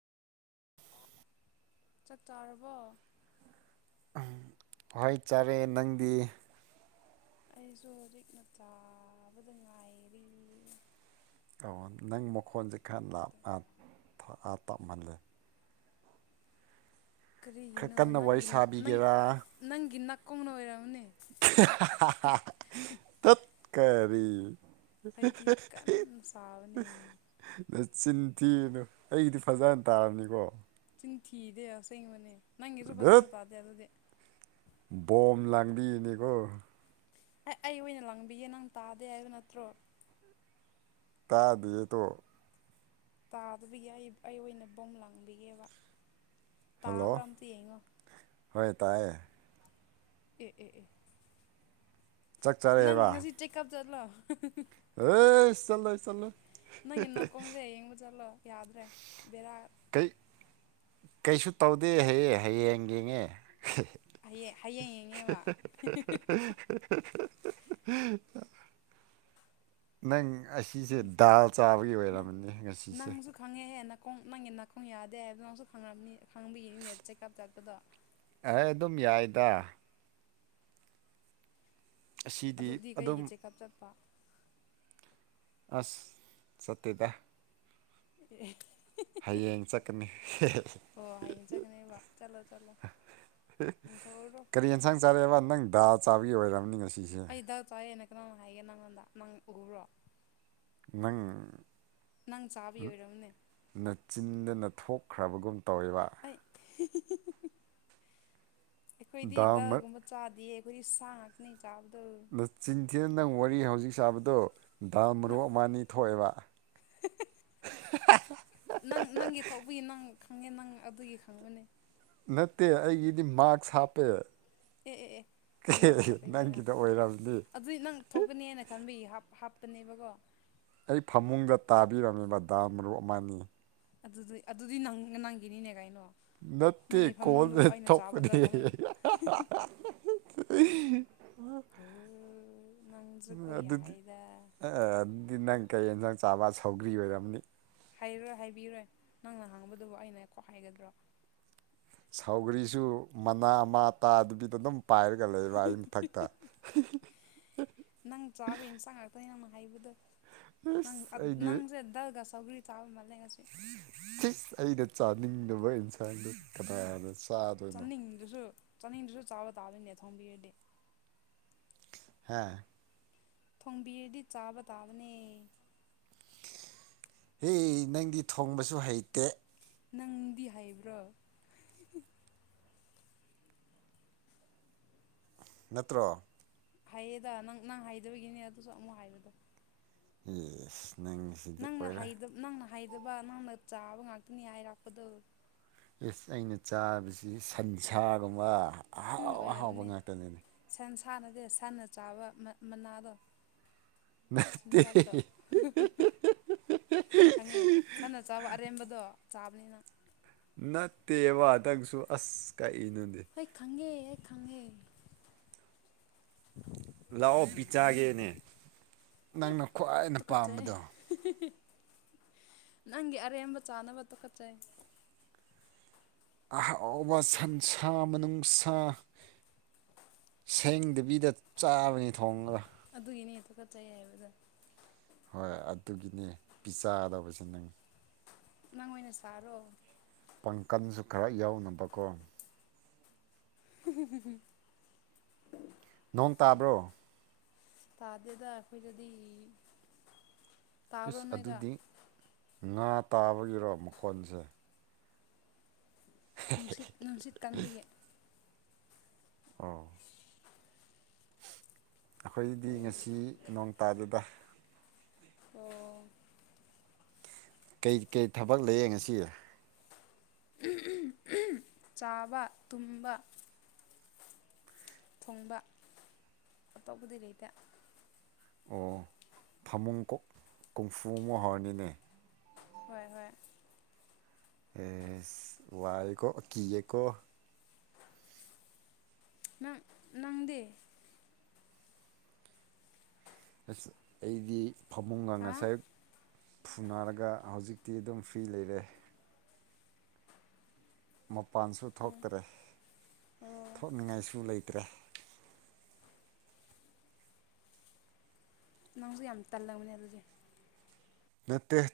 ꯆꯥꯛ ꯆꯥꯔꯕꯣ ꯍꯣꯏ ꯆꯥꯔꯦ ꯅꯪꯗꯤ ꯑꯩꯁꯨ ꯍꯧꯖꯤꯛꯇ ꯆꯥꯕꯗ ꯉꯥꯏꯔꯤ ꯑꯣ ꯅꯪ ꯃꯈꯣꯟꯁꯦ ꯈꯔꯞ ꯇꯥꯞꯍꯜꯂꯦ ꯈꯔ ꯀꯔꯤꯒꯤꯅꯣ ꯀꯟꯅ ꯋꯥꯔꯤ ꯅꯪꯒꯤ ꯅꯪ ꯁꯥꯕꯤꯒꯦꯔꯥ ꯅꯪꯒꯤ ꯅꯥꯀꯣꯡꯅ ꯑꯣꯏꯔꯝꯅꯦ ꯇꯠꯀꯔꯤꯔꯤ ꯑꯩꯗꯤ ꯀꯟꯅ ꯁꯥꯕꯅꯤ ꯅ ꯆꯤꯟꯊꯤꯅ ꯑꯩꯒꯤꯗꯤ ꯐꯖꯅ ꯇꯥꯔꯕꯝꯅꯤꯀꯣ ꯆꯤꯟꯊꯤꯗꯦ ꯑꯁꯦꯡꯕꯅꯦ ꯅꯪꯒꯤꯁꯨ ꯐꯖꯅ ꯇꯥꯗꯦ ꯑꯗꯨꯗꯤ ꯕꯣꯝꯕ ꯂꯥꯡꯕꯤꯌꯦꯅꯦꯀꯣ ꯑꯦ ꯑꯩ ꯑꯣꯏꯅ ꯂꯪꯕꯤꯒꯦ ꯅꯪ ꯇꯥꯗꯦ ꯍꯥꯏꯕ ꯅꯠꯇ꯭ꯔꯣ ꯇꯥꯗꯌꯦꯠꯇꯣ ꯇꯥꯗꯕꯤꯒꯤ ꯑꯩ ꯑꯩ ꯑꯣꯏꯅ ꯕꯣꯝ ꯂꯥꯡꯕꯤꯒꯦꯕ ꯍꯜꯂꯣ ꯇꯥꯕ꯭ꯔꯥ ꯑꯝꯇ ꯌꯦꯡꯉꯣ ꯍꯣꯏ ꯇꯥꯏꯌꯦ ꯑꯦ ꯑꯦ ꯑꯦ ꯆꯥꯛ ꯆꯥꯔꯦ ꯅꯪ ꯉꯁꯤ ꯆꯦꯛꯑꯞ ꯆꯠꯂꯣ ꯍ ꯆꯜ ꯆꯠꯂꯣꯏ ꯅꯪꯒꯤ ꯅꯥꯀꯣꯡꯁꯦ ꯌꯦꯡꯕ ꯆꯠꯂꯣ ꯌꯥꯗ꯭ꯔꯦ ꯕꯦꯔꯥ ꯀꯩ ꯀꯩꯁꯨ ꯇꯧꯗꯦ ꯍꯌꯦ ꯍꯌꯦꯡ ꯌꯦꯡꯉꯦ ꯍꯌꯦꯡ ꯍꯌꯦꯡ ꯌꯦꯡꯉꯦꯕ [unintelligible] ꯅꯪ ꯑꯁꯤꯁꯦ ꯗꯥꯜ ꯆꯥꯕꯒꯤ ꯅꯪ ꯑꯣꯏꯔꯝꯝꯕꯅꯦ ꯉꯁꯤꯁꯦ ꯅꯪꯁꯨ ꯈꯪꯉꯦꯍꯦ ꯅꯥꯀꯣꯡ ꯅꯪꯒꯤ ꯅꯥꯀꯣꯡ ꯌꯥꯗꯦ ꯍꯥꯏꯕꯗꯅꯪꯁꯨ ꯈꯪꯉꯅꯤ ꯈꯪꯕꯤꯒꯅꯤꯅꯦꯠ ꯆꯦꯛꯀꯞ ꯆꯠꯄꯗꯣ ꯑꯩ ꯑꯗꯨꯝ ꯌꯥꯏꯗ ꯑꯁꯤꯗꯤ ꯑꯗꯨꯗꯤ ꯀꯩꯒꯤ ꯑꯗꯨꯝ ꯆꯦꯛꯑꯞ ꯆꯠꯄ ꯑꯁ ꯁꯠꯗ ꯑꯦ ꯍꯌꯦꯡ ꯆꯠꯀꯅꯤ ꯍ ꯑ ꯆꯒꯅꯤ ꯋꯥ ꯆꯂꯣ ꯆꯂꯣ ꯀꯔꯤ ꯌꯦꯟꯁꯥꯡ ꯆꯥꯔꯛꯑꯦꯕ ꯅꯪ ꯗꯥ ꯆꯥꯕꯒꯤ ꯑꯣꯏꯔꯕꯅꯤ ꯉꯁꯤꯁꯦ ꯑꯩ ꯍꯤꯗꯥꯛ ꯆꯥꯔꯤꯦꯅ ꯀꯩꯅꯪ ꯍꯥꯏꯒꯦ ꯅꯪꯉꯣꯟꯗ ꯅꯪ ꯎꯈꯨꯔꯣ ꯅꯪ ꯅꯪ ꯆꯥꯕ ꯑꯣꯏꯔꯝꯅꯤ ꯅ ꯆꯤꯟꯗꯅ ꯊꯣꯛꯈ꯭ꯔꯕꯒꯨꯝ ꯇꯧꯔꯤꯕ ꯍꯍꯍꯍ ꯑꯩꯈꯣꯏꯗꯤ ꯗꯥꯜ ꯃ ꯗꯒꯨꯝꯕ ꯆꯥꯗꯤꯌꯦ ꯑꯩꯈꯣꯏꯗꯤ ꯁꯥ ꯉꯥꯛꯇꯅꯦ ꯆꯥꯕꯗꯣ ꯑꯗ ꯆꯤꯡꯊꯤꯅ ꯅꯪ ꯋꯥꯔꯤ ꯍꯧꯖꯤꯛ ꯆꯥꯕꯗꯣ ꯗꯥꯜ ꯃꯔꯨ ꯑꯃ ꯑꯅꯤ ꯊꯣꯛꯑꯦꯕ ꯍꯍ ꯍꯥꯍ ꯅꯪ ꯅꯪꯒꯤ ꯊꯣꯛꯄꯒꯤ ꯅꯪ ꯈꯪꯉꯦ ꯅꯪ ꯑꯗꯨꯒꯤ ꯈꯪꯕꯅꯦ ꯅꯠꯇꯦ ꯑꯩꯒꯤꯗꯤ ꯃꯥꯛꯁ ꯍꯥꯞꯄꯦ ꯑꯦ ꯑꯦ ꯑꯦ ꯑꯦ ꯅꯪꯒꯤꯗ ꯑꯣꯏꯔꯕꯗꯤ ꯑꯗꯨꯏ ꯅꯪ ꯊꯣꯛꯀꯅꯦꯅ ꯈꯟꯕꯒꯤ ꯍꯥꯞꯄꯅꯦꯕꯀꯣ ꯑꯩ ꯐꯃꯨꯡꯗ ꯇꯥꯕꯤꯔꯝꯃꯤꯕ ꯗꯥ ꯃꯔꯨꯞ ꯑꯃꯅꯤ ꯑꯗꯨꯗꯤ ꯑꯗꯨꯗꯤ ꯅꯪꯒꯤꯅꯤꯅꯦ ꯀꯥꯏꯩꯅꯣ ꯅꯠꯇꯦ ꯀꯣꯜ ꯊꯄꯅꯤ ꯀꯃꯥꯏꯅ ꯅꯪꯁꯨꯀꯣ ꯑꯗꯨꯗꯤ ꯌꯥꯏꯗ ꯑꯗꯨꯗꯤ ꯅꯪ ꯀꯩ ꯌꯦꯟꯁꯥꯡ ꯆꯥꯕ ꯁꯧꯒ꯭ꯔꯤ ꯑꯣꯏꯔꯝꯅꯤ ꯍꯥꯏꯔꯔꯣꯏ ꯍꯥꯏꯕꯤꯔꯣꯏ ꯅꯪꯅ ꯍꯥꯡꯕꯗꯨꯕꯨ ꯑꯩꯅ ꯀꯣꯛ ꯍꯥꯏꯒꯗ꯭ꯔꯣ ꯁꯧꯒꯔꯤꯁꯨ ꯃꯅꯥ ꯑꯃ ꯇꯥꯗꯕꯤꯗ ꯑꯗꯨꯝ ꯄꯥꯏꯔꯒ ꯂꯩꯕ ꯑꯩ ꯃꯊꯛꯇ ꯅꯪ ꯆꯥꯕ ꯏꯟꯁꯥꯡ ꯉꯥꯛꯇꯅꯤ ꯅꯪꯅ ꯍꯥꯏꯕꯗꯣ ꯅꯪ ꯏꯁ ꯑꯩꯗꯤ ꯅꯪꯁꯦ ꯗꯜꯒ ꯁꯧꯒ꯭ꯔꯤ ꯆꯥꯕ ꯃꯥꯜꯂꯦꯒꯁꯤꯦ ꯊꯤ ꯑꯩꯅ ꯆꯥꯅꯤꯡꯗꯕ ꯏꯟꯁꯥꯡꯗꯨ ꯀꯅꯥꯅ ꯆꯥꯗꯣꯏꯅꯣ ꯎꯝꯗꯨꯁꯨ ꯆꯥꯅꯤꯡꯗꯗꯨꯁꯨ ꯆꯥꯕ ꯇꯥꯗꯣꯏꯅꯦ ꯊꯣꯡꯝꯕꯤꯔꯗꯤ ꯍꯥꯥ ꯊꯣꯡꯕꯤꯔꯗꯤ ꯆꯥꯕ ꯇꯥꯕꯅꯦ ꯍꯦ ꯅꯪꯗꯤ ꯊꯣꯡꯕꯁꯨ ꯍꯩꯇꯦ ꯅꯪꯗꯤ ꯍꯩꯕ꯭ꯔꯣ ꯅꯠꯇ꯭ꯔꯣ ꯍꯥꯏꯌꯦꯗ ꯅꯪ ꯅꯪ ꯍꯥꯏꯗꯕꯒꯤꯅꯦ ꯑꯗꯨꯁꯨ ꯑꯃꯨꯛ ꯍꯥꯏꯕꯗꯣ ꯏꯁ ꯅꯪ ꯅꯪꯅ ꯍꯩꯗ ꯅꯪꯅ ꯍꯩꯗꯕ ꯅꯪꯅ ꯆꯥꯕ ꯉꯥꯛꯇꯅꯤ ꯍꯥꯏꯔꯥꯛꯄꯗꯣ ꯏꯁ ꯑꯩꯅ ꯆꯥꯕꯁꯤ ꯁꯟꯁꯥꯒꯨꯝꯕ ꯑꯍꯥꯎ ꯑꯍꯥꯎꯕ ꯉꯥꯛꯇꯅꯅꯦ ꯁꯟ ꯁꯥ ꯅꯗꯦ ꯁꯟꯅ ꯆꯥꯕ ꯃ ꯃꯅꯥꯗꯣ ꯅꯠꯇꯦ ꯆꯤꯟꯖꯥꯛꯇꯣ ꯈꯪꯉꯦ ꯁꯥꯟꯅ ꯆꯥꯕ ꯑꯔꯦꯝꯕꯗꯣ ꯆꯥꯕꯅꯦ ꯅꯪ ꯅꯠꯇꯦꯕ ꯅꯪꯁꯨ ꯑꯁ ꯀꯔꯤꯅ‌ꯣꯅ‌ꯦ ꯑꯩ ꯈꯪꯉꯦ ꯑꯩ ꯈꯪꯉꯦ ꯂꯥꯛꯑꯣ ꯄꯤ ꯆꯥꯒꯦꯅꯦ ꯑꯦ ꯅꯪꯅ ꯈ꯭ꯋꯥꯏꯅ ꯇꯨꯀꯠꯆꯩ ꯄꯥꯝꯕꯗꯣ [unintelligible] ꯅꯪꯒꯤ ꯑꯔꯦꯝꯕ ꯆꯥꯅꯕ ꯇꯨꯈꯠꯆꯩ ꯑꯍꯥꯎꯕ ꯁꯟꯁꯥ ꯃꯅꯨꯡꯁꯥ ꯁꯦꯡꯗꯕꯤꯗ ꯆꯥꯕꯅꯤ ꯊꯣꯡꯂꯒ ꯑꯗꯨꯒꯤꯅꯦ ꯇꯨ ꯀꯠꯆꯩ ꯍꯥꯏꯕꯗꯣ ꯍꯣꯏ ꯑꯗꯨꯒꯤꯅꯦ ꯄꯤꯖꯥꯗꯧꯕꯁꯦ ꯅꯪ ꯅꯪ ꯑꯣꯏꯅ ꯁꯥꯔꯣ ꯄꯥꯡꯀꯟꯁꯨ ꯈꯔ ꯌꯥꯎꯅꯕꯀꯣ [unintelligible] ꯅꯣꯡ ꯇꯥꯕ꯭ꯔꯣ ꯇꯥꯗ‌ꯦꯗ ꯑꯩꯈꯣꯏꯗꯗꯤ ꯇꯥꯕ꯭ꯔꯣ ꯏꯁ ꯅꯣꯏꯗ ꯑꯗꯨꯗꯤ ꯉꯥ ꯇꯥꯕꯒꯤꯔꯣ ꯃꯈꯣꯟꯁꯦ ꯅꯨꯡꯁꯤꯠ ꯅꯨꯡꯁꯤꯠ ꯀꯟꯕꯒꯤ ꯑ‌ꯣ ꯑꯩꯈꯣꯏꯗꯤ ꯉꯁꯤ ꯅꯣꯡ ꯇꯥꯗ‌ꯦꯗ ꯑꯣ ꯀꯩ ꯀꯩ ꯊꯕꯛ ꯂꯩꯌꯦ ꯉꯁꯤ [unintelligible] ꯆꯥꯕ ꯇꯨꯝꯕ ꯊꯣꯡꯕ ꯑꯇꯣꯞꯄꯗꯤ ꯂꯩꯇ‌ꯦ ꯑꯣ ꯐꯃꯨꯡ ꯀ‌ꯣꯛ ꯀꯨꯡꯐꯨ ꯑꯃꯨꯛ ꯍꯧꯔꯅꯤꯅꯦ ꯍꯣꯏ ꯍꯣꯏ ꯑꯦꯁ ꯋꯥꯏꯀꯣ ꯀꯤꯌꯦꯀꯣ ꯅꯪ ꯅꯪꯗꯤ ꯑꯁ ꯑꯩꯗꯤ ꯐꯃꯨꯡꯒ ꯍꯥ ꯉꯁꯥꯏ ꯐꯨꯅꯥꯔꯒ ꯍꯧꯖꯤꯛꯇꯤ ꯑꯗꯨꯝ ꯐ꯭ꯔꯤ ꯂꯩꯔꯦ ꯃꯄꯥꯟꯁꯨ ꯊꯣꯛꯇꯔꯦ ꯑꯣ ꯊꯣꯛꯅꯤꯡꯉꯥꯏꯁꯨ ꯂꯩꯇ꯭ꯔꯦ ꯅꯪꯖꯨ ꯌꯥꯝ ꯇꯜꯂꯝꯒꯅꯤ ꯑꯗꯨꯗꯤ ꯅꯠꯇꯦ